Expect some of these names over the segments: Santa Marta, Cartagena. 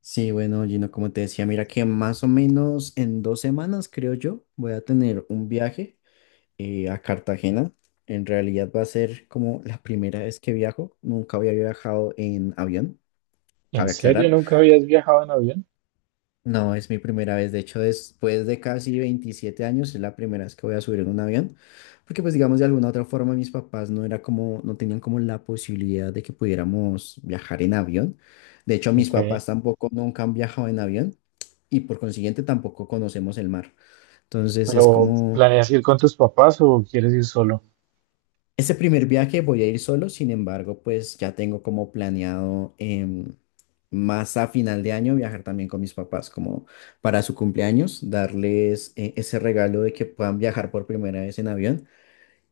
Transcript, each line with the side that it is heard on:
left: Sí, bueno, Gino, como te decía, mira que más o menos en 2 semanas, creo yo, voy a tener un viaje a Cartagena. En realidad va a ser como la primera vez que viajo. Nunca había viajado en avión,
right: ¿En
left: cabe
right: serio
left: aclarar.
right: nunca habías viajado en avión?
left: No, es mi primera vez. De hecho, después de casi 27 años, es la primera vez que voy a subir en un avión. Porque, pues, digamos, de alguna u otra forma, mis papás no era como, no tenían como la posibilidad de que pudiéramos viajar en avión. De hecho, mis
right: Ok,
left: papás tampoco nunca han viajado en avión y por consiguiente tampoco conocemos el mar. Entonces, es
right: pero
left: como.
right: ¿planeas ir con tus papás o quieres ir solo?
left: Ese primer viaje voy a ir solo, sin embargo, pues ya tengo como planeado más a final de año viajar también con mis papás, como para su cumpleaños, darles ese regalo de que puedan viajar por primera vez en avión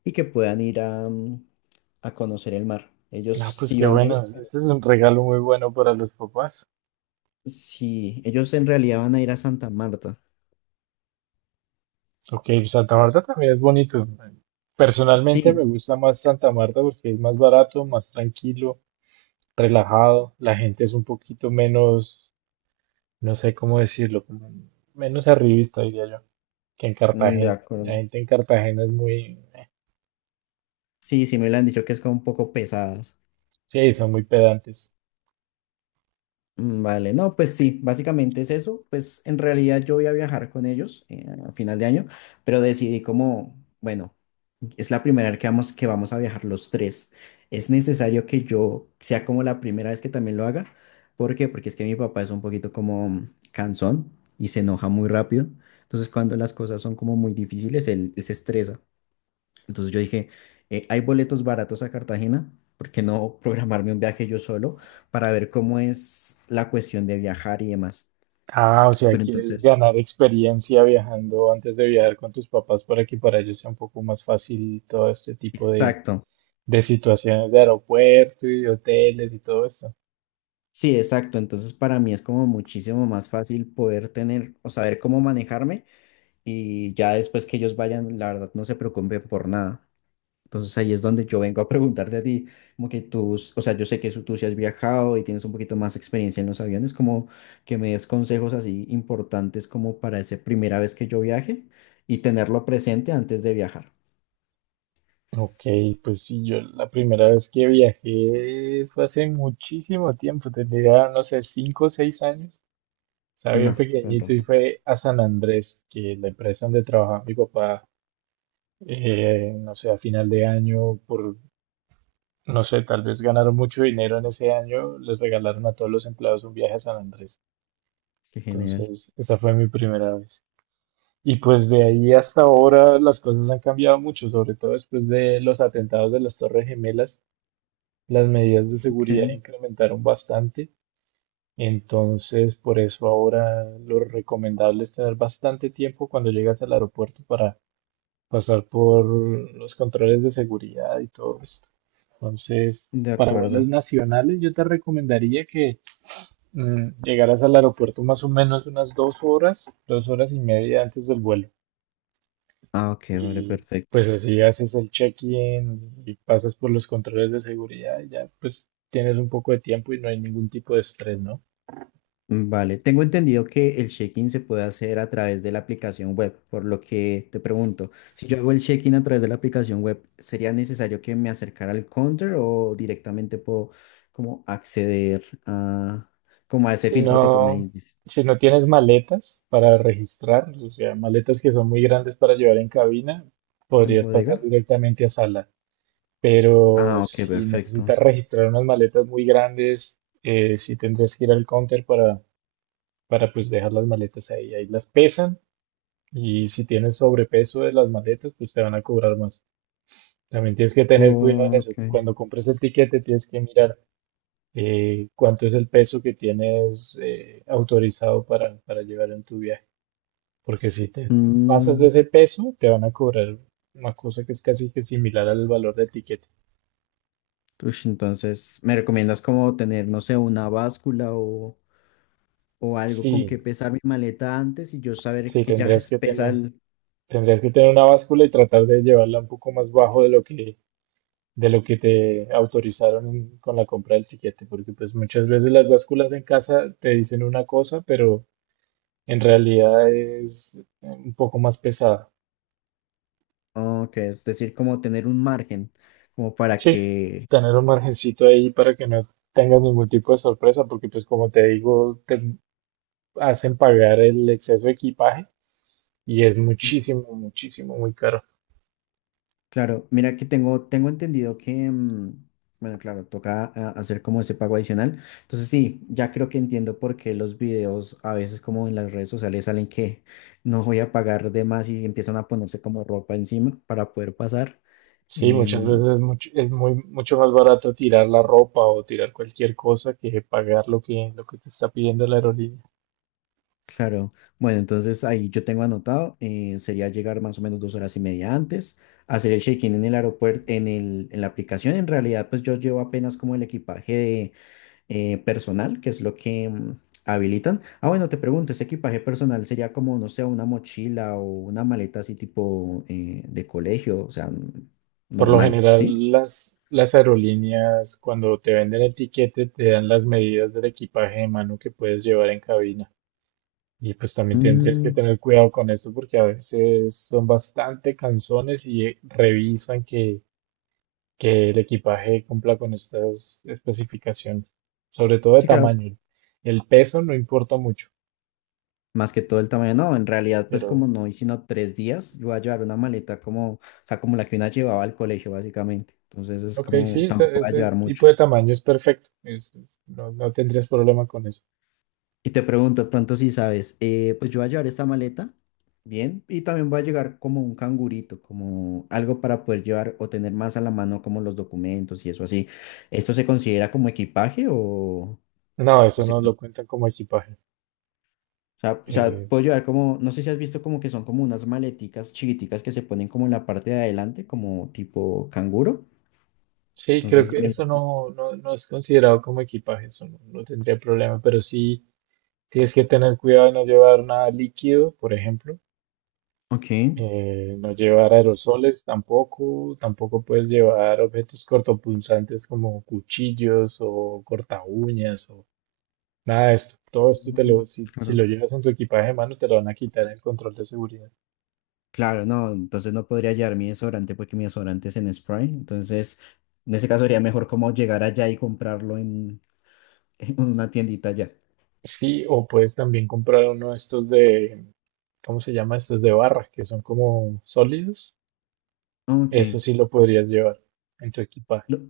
left: y que puedan ir a conocer el mar. Ellos
right: Ah, pues
left: sí
right: qué
left: van a
right: bueno,
left: ir, pero
right: ese es un regalo muy bueno para los papás.
left: sí, ellos en realidad van a ir a Santa Marta.
right: Ok, Santa Marta
left: Dios.
right: también es bonito. Personalmente me
left: Sí,
right: gusta más Santa Marta porque es más barato, más tranquilo, relajado. La gente es un poquito menos, no sé cómo decirlo, como menos arribista, diría yo, que en
left: de
right: Cartagena. La
left: acuerdo.
right: gente en Cartagena es muy,
left: Sí, sí me lo han dicho que es como un poco pesadas.
right: sí, son muy pedantes.
left: Vale, no, pues sí, básicamente es eso. Pues en realidad yo voy a viajar con ellos a final de año, pero decidí como, bueno, es la primera vez que vamos a viajar los tres. Es necesario que yo sea como la primera vez que también lo haga. ¿Por qué? Porque es que mi papá es un poquito como cansón y se enoja muy rápido. Entonces cuando las cosas son como muy difíciles, él se estresa. Entonces yo dije, hay boletos baratos a Cartagena, ¿por qué no programarme un viaje yo solo para ver cómo es la cuestión de viajar y demás?
right: Ah, o sea,
left: Pero
right: quieres
left: entonces,
right: ganar experiencia viajando antes de viajar con tus papás para que para ellos sea un poco más fácil todo este tipo de,
left: exacto,
right: de situaciones de aeropuerto y de hoteles y todo esto.
left: sí, exacto. Entonces para mí es como muchísimo más fácil poder tener o saber cómo manejarme y ya después que ellos vayan, la verdad, no se preocupen por nada. Entonces ahí es donde yo vengo a preguntarte a ti, como que tú, o sea, yo sé que tú sí has viajado y tienes un poquito más experiencia en los aviones, como que me des consejos así importantes como para esa primera vez que yo viaje y tenerlo presente antes de viajar.
right: Ok, pues sí, yo la primera vez que viajé fue hace muchísimo tiempo, tendría, no sé, 5 o 6 años. Estaba bien
left: No, con
right: pequeñito y
left: razón.
right: fue a San Andrés, que la empresa donde trabajaba mi papá, no sé, a final de año. Por No sé, tal vez ganaron mucho dinero en ese año, les regalaron a todos los empleados un viaje a San Andrés.
left: Qué genial.
right: Entonces, esa fue mi primera vez. Y pues de ahí hasta ahora las cosas han cambiado mucho, sobre todo después de los atentados de las Torres Gemelas, las medidas de seguridad
left: Ok,
right: incrementaron bastante. Entonces, por eso ahora lo recomendable es tener bastante tiempo cuando llegas al aeropuerto para pasar por los controles de seguridad y todo esto. Entonces,
left: de
right: para
left: acuerdo.
right: vuelos nacionales, yo te recomendaría que llegaras al aeropuerto más o menos unas 2 horas, 2 horas y media antes del vuelo.
left: Ah, ok, vale,
right: Y
left: perfecto.
right: pues así haces el check-in y pasas por los controles de seguridad y ya pues tienes un poco de tiempo y no hay ningún tipo de estrés, ¿no?
left: Vale, tengo entendido que el check-in se puede hacer a través de la aplicación web, por lo que te pregunto, si yo hago el check-in a través de la aplicación web, ¿sería necesario que me acercara al counter o directamente puedo como acceder a como a ese
right: Si
left: filtro que tú me
right: no,
left: dices
right: si no tienes maletas para registrar, o sea, maletas que son muy grandes para llevar en cabina,
left: en
right: podrías pasar
left: bodega?
right: directamente a sala. Pero
left: Ah, ok,
right: si
left: perfecto.
right: necesitas registrar unas maletas muy grandes, sí tendrías que ir al counter para, pues dejar las maletas ahí. Ahí las pesan y si tienes sobrepeso de las maletas, pues te van a cobrar más. También tienes que tener cuidado en eso.
left: Ok.
right: Cuando compres el tiquete, tienes que mirar cuánto es el peso que tienes autorizado para, llevar en tu viaje. Porque si te pasas de
left: Mm,
right: ese peso, te van a cobrar una cosa que es casi que similar al valor del etiqueta.
left: ush, entonces, ¿me recomiendas como tener, no sé, una báscula o algo con
right: Sí,
left: que pesar mi maleta antes y yo saber
right: sí,
left: que ya
right: tendrías que
left: pesa?
right: tener una báscula y tratar de llevarla un poco más bajo de lo que te autorizaron con la compra del tiquete, porque pues muchas veces las básculas en casa te dicen una cosa, pero en realidad es un poco más pesada.
left: Oh, ok, es decir, como tener un margen, como para
right: Sí,
left: que.
right: tener un margencito ahí para que no tengas ningún tipo de sorpresa, porque pues como te digo, te hacen pagar el exceso de equipaje y es
left: Mm.
right: muchísimo, muchísimo, muy caro.
left: Claro, mira que tengo entendido que, bueno, claro, toca hacer como ese pago adicional. Entonces sí, ya creo que entiendo por qué los videos a veces como en las redes sociales salen que no voy a pagar de más y empiezan a ponerse como ropa encima para poder pasar.
right: Sí, muchas
left: Em,
right: veces es mucho, es muy, mucho más barato tirar la ropa o tirar cualquier cosa que pagar lo que, te está pidiendo la aerolínea.
left: Claro. Bueno, entonces ahí yo tengo anotado, sería llegar más o menos 2 horas y media antes, hacer el check-in en el aeropuerto, en la aplicación. En realidad, pues yo llevo apenas como el equipaje de, personal, que es lo que habilitan. Ah, bueno, te pregunto, ¿ese equipaje personal sería como, no sé, una mochila o una maleta así tipo de colegio, o sea,
right: Por lo
left: normal, sí?
right: general, las aerolíneas cuando te venden el tiquete te dan las medidas del equipaje de mano que puedes llevar en cabina. Y pues también tendrías que
left: Mm,
right: tener cuidado con esto porque a veces son bastante cansones y revisan que, el equipaje cumpla con estas especificaciones, sobre todo de
left: sí, claro.
right: tamaño. El peso no importa mucho,
left: Más que todo el tamaño, no, en realidad pues como
right: pero
left: no hice sino 3 días, yo voy a llevar una maleta como, o sea, como la que una llevaba al colegio básicamente, entonces es
right: ok, sí,
left: como,
right: ese,
left: tampoco voy a
right: ese
left: llevar
right: tipo
left: mucho.
right: de tamaño es perfecto. No tendrías problema con eso.
left: Y te pregunto, de pronto si sabes, pues yo voy a llevar esta maleta, bien, y también voy a llegar como un cangurito, como algo para poder llevar o tener más a la mano como los documentos y eso así. ¿Esto se considera como equipaje,
right: No,
left: o
right: eso
left: se
right: no lo cuentan como equipaje.
left: o sea,
right: Eh,
left: puedo llevar como, no sé si has visto como que son como unas maleticas chiquiticas que se ponen como en la parte de adelante, como tipo canguro?
right: sí, creo
left: Entonces
right: que
left: me
right: eso
left: dices que.
right: no, no es considerado como equipaje, eso no tendría problema, pero sí. Tienes que tener cuidado de no llevar nada líquido, por ejemplo.
left: Ok.
right: No llevar aerosoles tampoco. Tampoco puedes llevar objetos cortopunzantes como cuchillos o cortaúñas o nada de esto. Todo esto
left: Mm,
right: si
left: claro.
right: lo llevas en tu equipaje de mano, te lo van a quitar en el control de seguridad.
left: Claro, no, entonces no podría llevar mi desodorante porque mi desodorante es en spray. Entonces, en ese caso sería mejor como llegar allá y comprarlo en una tiendita allá.
right: Sí, o puedes también comprar uno de estos de, ¿cómo se llama? Estos de barra, que son como sólidos.
left: Ok.
right: Eso sí lo podrías llevar en tu equipaje.
left: Lo-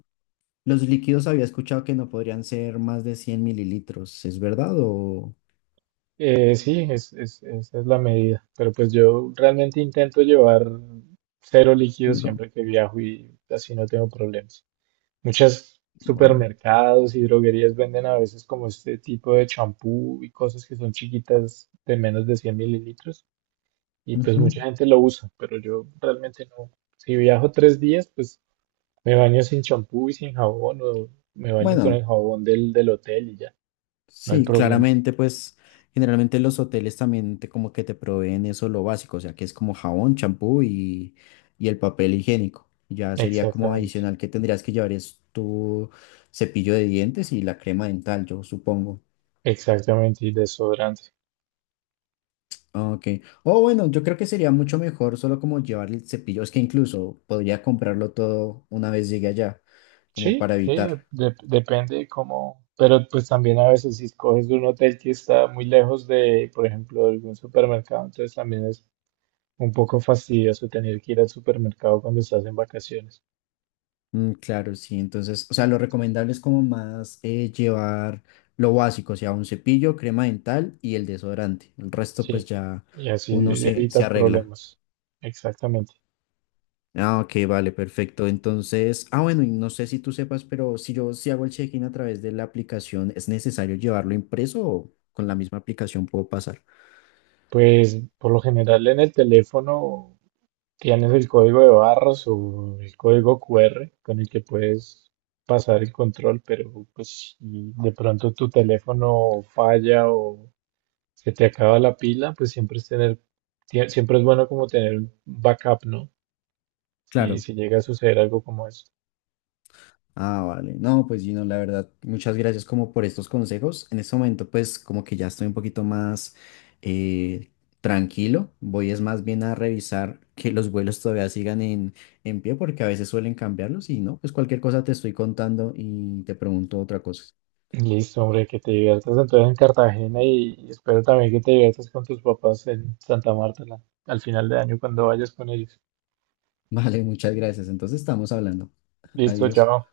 left: los líquidos había escuchado que no podrían ser más de 100 mililitros, ¿es verdad o?
right: Sí, esa es la medida. Pero pues yo realmente intento llevar cero líquidos
left: Mm, no.
right: siempre que viajo y así no tengo problemas. Muchas
left: Bueno.
right: supermercados y droguerías venden a veces como este tipo de champú y cosas que son chiquitas de menos de 100 mililitros y pues
left: Ujú.
right: mucha gente lo usa, pero yo realmente no. Si viajo 3 días, pues me baño sin champú y sin jabón o me baño con
left: Bueno,
right: el jabón del hotel y ya, no hay
left: sí,
right: problema.
left: claramente, pues generalmente los hoteles también como que te proveen eso lo básico, o sea, que es como jabón, champú y el papel higiénico. Ya sería como
right: Exactamente.
left: adicional que tendrías que llevar es tu cepillo de dientes y la crema dental, yo supongo.
right: Exactamente, y desodorante.
left: Ah, ok. O bueno, yo creo que sería mucho mejor solo como llevar el cepillo, es que incluso podría comprarlo todo una vez llegue allá, como
right: Sí,
left: para
right: sí,
left: evitar.
right: depende de cómo, pero pues también a veces si escoges de un hotel que está muy lejos de, por ejemplo, de algún supermercado, entonces también es un poco fastidioso tener que ir al supermercado cuando estás en vacaciones.
left: Mm, claro, sí. Entonces, o sea, lo recomendable es como más llevar lo básico, o sea, un cepillo, crema dental y el desodorante. El resto, pues
right: Sí,
left: ya
right: y así
left: uno se
right: evitas
left: arregla.
right: problemas. Exactamente.
left: Ah, ok, vale, perfecto. Entonces, bueno, y no sé si tú sepas, pero si hago el check-in a través de la aplicación, ¿es necesario llevarlo impreso o con la misma aplicación puedo pasar?
right: Pues por lo general en el teléfono tienes el código de barras o el código QR con el que puedes pasar el control, pero pues si de pronto tu teléfono falla o se te acaba la pila, pues siempre es bueno como tener un backup, ¿no? Si,
left: Claro.
right: si llega a suceder algo como eso.
left: Ah, vale. No, pues Gino, la verdad, muchas gracias como por estos consejos. En este momento, pues como que ya estoy un poquito más eh, tranquilo. Voy es más bien a revisar que los vuelos todavía sigan en pie porque a veces suelen cambiarlos y no, pues cualquier cosa te estoy contando y te pregunto otra cosa.
right: Listo, hombre, que te diviertas entonces en Cartagena y espero también que te diviertas con tus papás en Santa Marta al final de año cuando vayas con ellos.
left: Vale, muchas gracias. Entonces estamos hablando.
right: Listo,
left: Adiós.
right: chao.